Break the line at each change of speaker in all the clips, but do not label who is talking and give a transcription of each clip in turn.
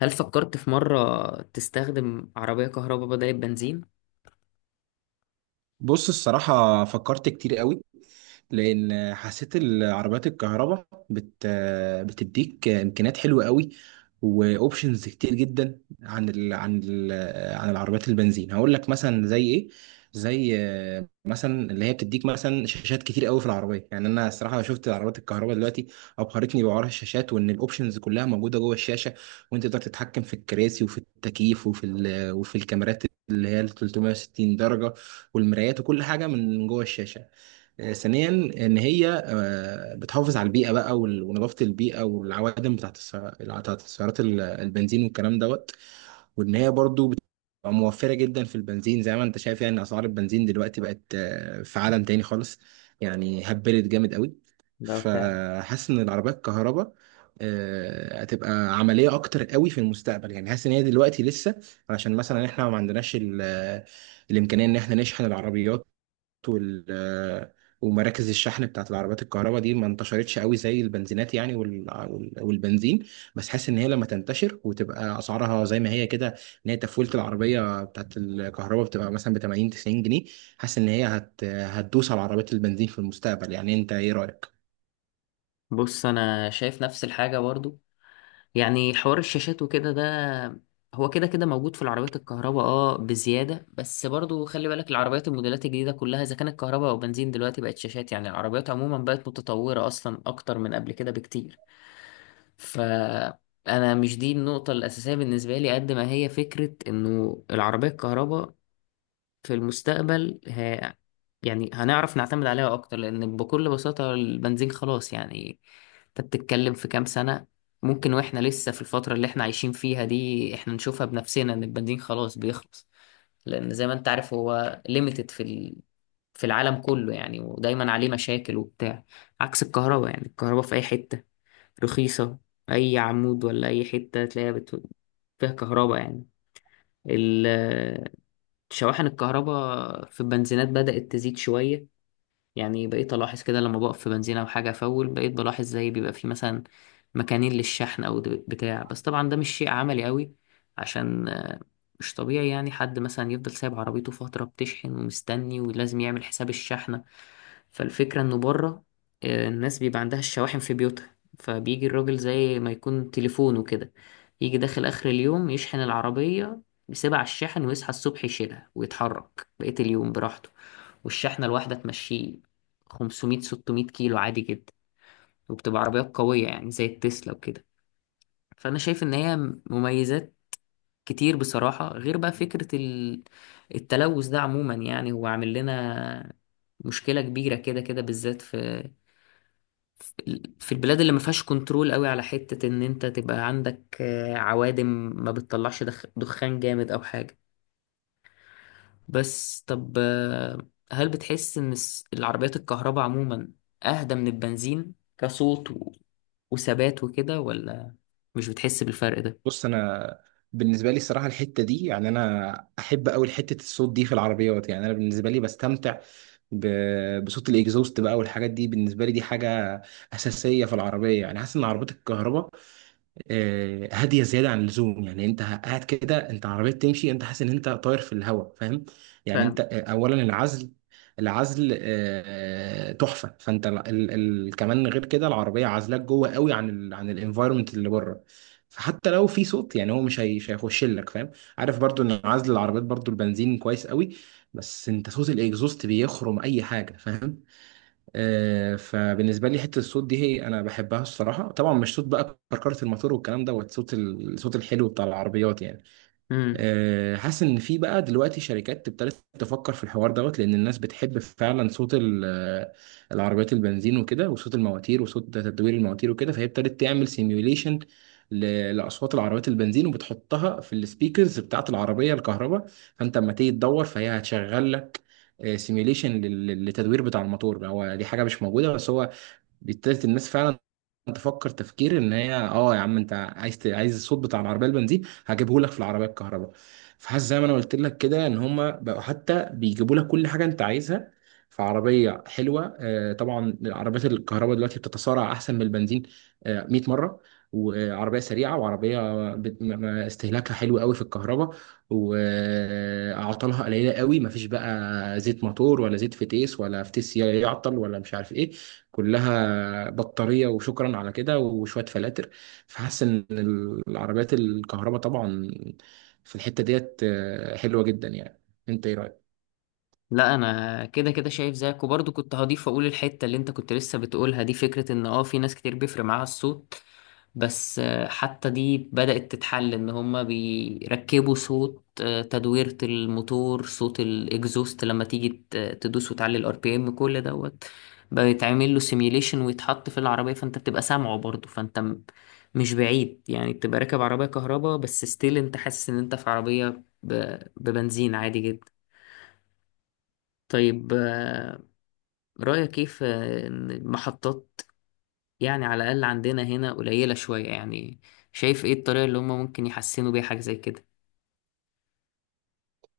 هل فكرت في مرة تستخدم عربية كهرباء بدل البنزين؟
بص الصراحة فكرت كتير قوي. لان حسيت العربيات الكهرباء بتديك امكانيات حلوه قوي، واوبشنز كتير جدا عن العربيات البنزين. هقول لك مثلا زي ايه؟ زي مثلا اللي هي بتديك مثلا شاشات كتير قوي في العربيه. يعني انا الصراحه شفت العربيات الكهرباء دلوقتي ابهرتني بحوار الشاشات، وان الاوبشنز كلها موجوده جوه الشاشه، وانت تقدر تتحكم في الكراسي وفي التكييف وفي وفي الكاميرات اللي هي ال 360 درجه، والمرايات وكل حاجه من جوه الشاشه. ثانيا ان هي بتحافظ على البيئه بقى، ونظافه البيئه والعوادم بتاعت سيارات البنزين والكلام دوت. وان هي برضو بتبقى موفره جدا في البنزين، زي ما انت شايف يعني اسعار البنزين دلوقتي بقت في عالم تاني خالص، يعني هبلت جامد قوي.
ده فعلا.
فحاسس ان العربيات الكهرباء هتبقى عمليه اكتر قوي في المستقبل. يعني حاسس ان هي دلوقتي لسه، علشان مثلا احنا ما عندناش الامكانيه ان احنا نشحن العربيات، وال ومراكز الشحن بتاعت العربيات الكهرباء دي ما انتشرتش قوي زي البنزينات، يعني والبنزين. بس حاسس ان هي لما تنتشر وتبقى اسعارها زي ما هي كده، ان هي تفولة العربيه بتاعت الكهرباء بتبقى مثلا ب 80 90 جنيه، حاسس ان هي هتدوس على عربيات البنزين في المستقبل. يعني انت ايه رايك؟
بص، أنا شايف نفس الحاجة برضو، يعني حوار الشاشات وكده ده هو كده كده موجود في العربيات الكهرباء، اه بزيادة، بس برضو خلي بالك العربيات الموديلات الجديدة كلها إذا كانت كهرباء أو بنزين دلوقتي بقت شاشات، يعني العربيات عموما بقت متطورة أصلا أكتر من قبل كده بكتير. فأنا مش دي النقطة الأساسية بالنسبة لي، قد ما هي فكرة إنه العربية الكهرباء في المستقبل يعني هنعرف نعتمد عليها اكتر، لان بكل بساطة البنزين خلاص يعني، انت بتتكلم في كام سنة؟ ممكن واحنا لسه في الفترة اللي احنا عايشين فيها دي احنا نشوفها بنفسنا ان البنزين خلاص بيخلص، لان زي ما انت عارف هو ليميتد في في العالم كله يعني، ودايما عليه مشاكل وبتاع، عكس الكهرباء. يعني الكهرباء في اي حتة رخيصة، اي عمود ولا اي حتة تلاقيها فيها كهرباء يعني. شواحن الكهرباء في البنزينات بدأت تزيد شوية، يعني بقيت ألاحظ كده لما بقف في بنزينة أو حاجة أفول بقيت بلاحظ زي بيبقى فيه مثلا مكانين للشحن بتاع. بس طبعا ده مش شيء عملي قوي، عشان مش طبيعي يعني حد مثلا يفضل سايب عربيته فترة بتشحن ومستني ولازم يعمل حساب الشحنة. فالفكرة إنه بره الناس بيبقى عندها الشواحن في بيوتها، فبيجي الراجل زي ما يكون تليفونه كده، يجي داخل آخر اليوم يشحن العربية، يسيبها على الشاحن ويصحى الصبح يشيلها ويتحرك بقية اليوم براحته. والشحنة الواحدة تمشيه 500 600 كيلو عادي جدا، وبتبقى عربيات قوية يعني زي التسلا وكده. فأنا شايف إن هي مميزات كتير بصراحة، غير بقى فكرة التلوث ده عموما، يعني هو عامل لنا مشكلة كبيرة كده كده، بالذات في في البلاد اللي ما فيهاش كنترول قوي على حتة إن أنت تبقى عندك عوادم ما بتطلعش دخان جامد أو حاجة. بس طب هل بتحس ان العربيات الكهرباء عموما اهدى من البنزين كصوت وثبات وكده، ولا مش بتحس بالفرق ده؟
بص انا بالنسبه لي الصراحه الحته دي، يعني انا احب قوي حته الصوت دي في العربيات. يعني انا بالنسبه لي بستمتع بصوت الاكزوست بقى والحاجات دي، بالنسبه لي دي حاجه اساسيه في العربيه. يعني حاسس ان عربيات الكهرباء هاديه زياده عن اللزوم، يعني انت قاعد كده انت عربيه تمشي انت حاسس ان انت طاير في الهواء، فاهم؟ يعني انت اولا العزل، العزل تحفه. فانت ال ال ال كمان غير كده العربيه عازلاك جوه قوي عن ال عن الانفايرمنت اللي بره، فحتى لو في صوت يعني هو مش هيخش لك، فاهم؟ عارف برضو ان عزل العربيات برضو البنزين كويس قوي، بس انت صوت الاكزوست بيخرم اي حاجه، فاهم؟ فبالنسبه لي حته الصوت دي هي انا بحبها الصراحه. طبعا مش صوت بقى كركره الموتور والكلام دوت، صوت الصوت الحلو بتاع العربيات يعني.
فاهم.
حاسس ان في بقى دلوقتي شركات ابتدت تفكر في الحوار دوت، لان الناس بتحب فعلا صوت العربيات البنزين وكده، وصوت المواتير وصوت تدوير المواتير وكده. فهي ابتدت تعمل سيميوليشن لاصوات العربيات البنزين وبتحطها في السبيكرز بتاعه العربيه الكهرباء، فانت اما تيجي تدور فهي هتشغل لك سيميوليشن للتدوير بتاع الموتور. هو دي حاجه مش موجوده، بس هو ابتدت الناس فعلا تفكر ان هي اه يا عم انت عايز الصوت بتاع العربيه البنزين، هجيبه لك في العربيه الكهرباء. فحاسس زي ما انا قلت لك كده ان هما بقوا حتى بيجيبوا لك كل حاجه انت عايزها في عربيه حلوه. طبعا العربيات الكهرباء دلوقتي بتتسارع احسن من البنزين 100 مره، وعربيه سريعه وعربيه استهلاكها حلو قوي في الكهرباء، واعطالها قليله قوي، مفيش بقى زيت موتور ولا زيت فتيس ولا فتيس يعطل ولا مش عارف ايه. كلها بطارية وشكرا على كده وشوية فلاتر. فحاسس ان العربيات الكهرباء طبعا في الحتة ديت حلوة جدا يعني. انت ايه رأيك؟
لا انا كده كده شايف زيك، وبرضه كنت هضيف اقول الحته اللي انت كنت لسه بتقولها دي، فكره ان اه في ناس كتير بيفرق معاها الصوت، بس حتى دي بدات تتحل، ان هما بيركبوا صوت تدويره الموتور، صوت الاكزوست لما تيجي تدوس وتعلي الار بي ام كل دوت، بيتعمل له سيميوليشن ويتحط في العربيه، فانت بتبقى سامعه برضه، فانت مش بعيد يعني بتبقى راكب عربيه كهرباء بس ستيل انت حاسس ان انت في عربيه ببنزين عادي جدا. طيب رأيك كيف إن المحطات يعني على الأقل عندنا هنا قليلة شوية؟ يعني شايف إيه الطريقة اللي هما ممكن يحسنوا بيها حاجة زي كده؟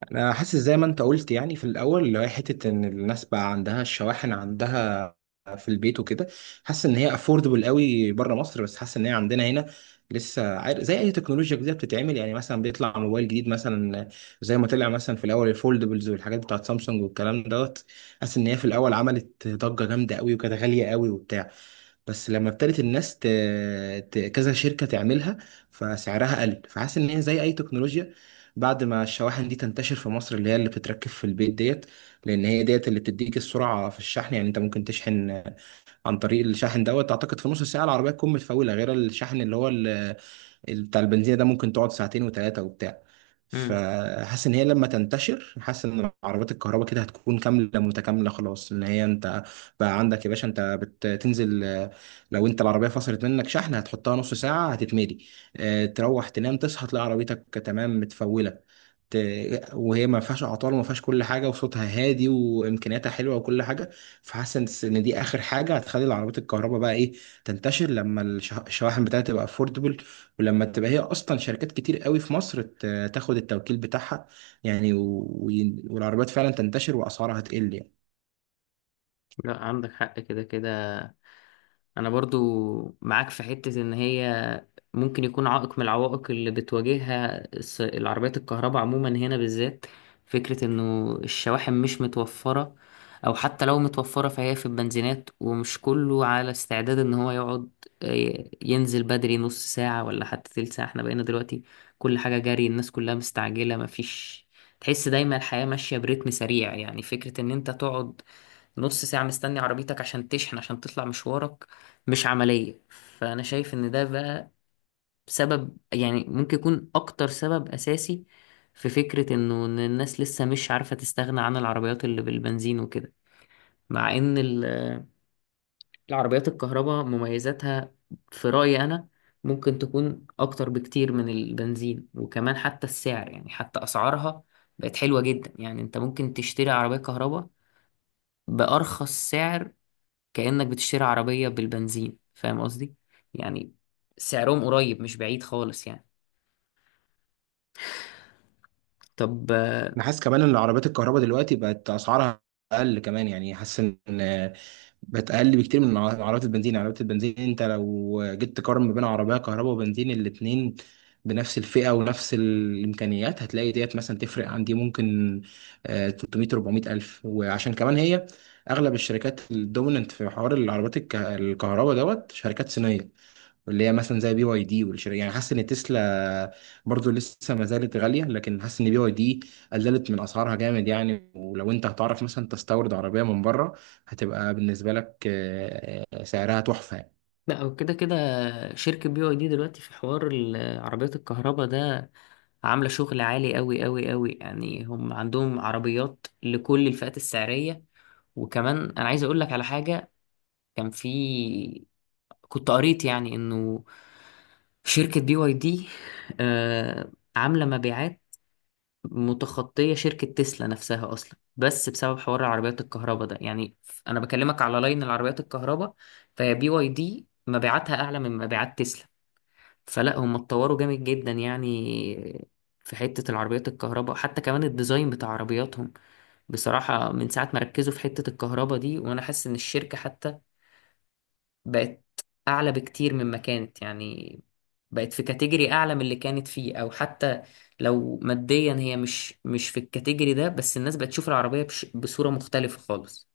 انا حاسس زي ما انت قلت، يعني في الاول اللي هي حته ان الناس بقى عندها الشواحن عندها في البيت وكده. حاسس ان هي افوردبل قوي بره مصر، بس حاسس ان هي عندنا هنا لسه، عارف زي اي تكنولوجيا جديده بتتعمل. يعني مثلا بيطلع موبايل جديد مثلا، زي ما طلع مثلا في الاول الفولدبلز والحاجات بتاعت سامسونج والكلام دوت، حاسس ان هي في الاول عملت ضجه جامده قوي وكانت غاليه قوي وبتاع، بس لما ابتدت كذا شركة تعملها، فسعرها قل. فحاسس ان هي زي اي تكنولوجيا، بعد ما الشواحن دي تنتشر في مصر اللي هي اللي بتتركب في البيت ديت، لان هي ديت اللي بتديك السرعة في الشحن. يعني انت ممكن تشحن عن طريق الشاحن دوت اعتقد في نص ساعة العربية تكون متفولة، غير الشحن اللي هو بتاع البنزينة ده ممكن تقعد ساعتين وتلاتة وبتاع.
مم.
فحاسس ان هي لما تنتشر، حاسس ان عربيات الكهرباء كده هتكون كامله متكامله خلاص. ان هي انت بقى عندك يا باشا انت بتنزل لو انت العربيه فصلت منك شحن، هتحطها نص ساعه هتتملي. تروح تنام تصحى تلاقي عربيتك تمام متفوله. ت... وهي ما فيهاش اعطال وما فيهاش كل حاجه، وصوتها هادي وامكانياتها حلوه وكل حاجه. فحاسس ان إن دي اخر حاجه هتخلي العربيات الكهرباء بقى ايه، تنتشر. لما الشواحن بتاعتها تبقى افوردبل، ولما تبقى هي اصلا شركات كتير قوي في مصر تاخد التوكيل بتاعها، يعني و- والعربيات فعلا تنتشر واسعارها تقل يعني.
لا عندك حق كده كده، أنا برضو معاك في حتة إن هي ممكن يكون عائق من العوائق اللي بتواجهها العربيات الكهرباء عموما هنا بالذات فكرة انه الشواحن مش متوفرة، او حتى لو متوفرة فهي في البنزينات ومش كله على استعداد ان هو يقعد ينزل بدري نص ساعة ولا حتى تلت ساعة. احنا بقينا دلوقتي كل حاجة جري، الناس كلها مستعجلة مفيش، تحس دايما الحياة ماشية برتم سريع، يعني فكرة ان انت تقعد نص ساعة مستني عربيتك عشان تشحن عشان تطلع مشوارك مش عملية. فأنا شايف إن ده بقى سبب، يعني ممكن يكون اكتر سبب اساسي في فكرة انه ان الناس لسه مش عارفة تستغنى عن العربيات اللي بالبنزين وكده. مع ان العربيات الكهرباء مميزاتها في رأيي انا ممكن تكون اكتر بكتير من البنزين، وكمان حتى السعر يعني حتى اسعارها بقت حلوة جدا، يعني انت ممكن تشتري عربية كهرباء بأرخص سعر كأنك بتشتري عربية بالبنزين، فاهم قصدي؟ يعني سعرهم قريب مش بعيد خالص يعني. طب
انا حاسس كمان ان عربيات الكهرباء دلوقتي بقت اسعارها اقل كمان. يعني حاسس ان بقت اقل بكتير من عربيات البنزين. يعني عربيات البنزين انت لو جيت تقارن ما بين عربيه كهرباء وبنزين الاتنين بنفس الفئه ونفس الامكانيات، هتلاقي ديت مثلا تفرق عندي ممكن 300 400 الف. وعشان كمان هي اغلب الشركات الدوميننت في حوار العربيات الكهرباء دوت شركات صينيه، واللي هي مثلا زي بي واي دي والشركة. يعني حاسس ان تسلا برضو لسه ما زالت غالية، لكن حاسس ان بي واي دي قللت من اسعارها جامد يعني. ولو انت هتعرف مثلا تستورد عربية من بره، هتبقى بالنسبة لك سعرها تحفة يعني.
لا، هو كده كده شركة بي واي دي دلوقتي في حوار عربيات الكهرباء ده عاملة شغل عالي أوي أوي أوي، يعني هم عندهم عربيات لكل الفئات السعرية. وكمان أنا عايز أقول لك على حاجة، كان في كنت قريت يعني إنه شركة بي واي دي آه عاملة مبيعات متخطية شركة تسلا نفسها أصلا، بس بسبب حوار عربيات الكهرباء ده. يعني أنا بكلمك على لاين العربيات الكهرباء، فهي بي واي دي مبيعاتها أعلى من مبيعات تسلا. فلا هم اتطوروا جامد جدا يعني في حتة العربيات الكهرباء، حتى كمان الديزاين بتاع عربياتهم بصراحة من ساعة ما ركزوا في حتة الكهرباء دي وأنا حاسس إن الشركة حتى بقت اعلى بكتير مما كانت، يعني بقت في كاتيجوري اعلى من اللي كانت فيه، او حتى لو ماديا هي مش مش في الكاتيجوري ده، بس الناس بقت تشوف العربية بش بصورة مختلفة خالص.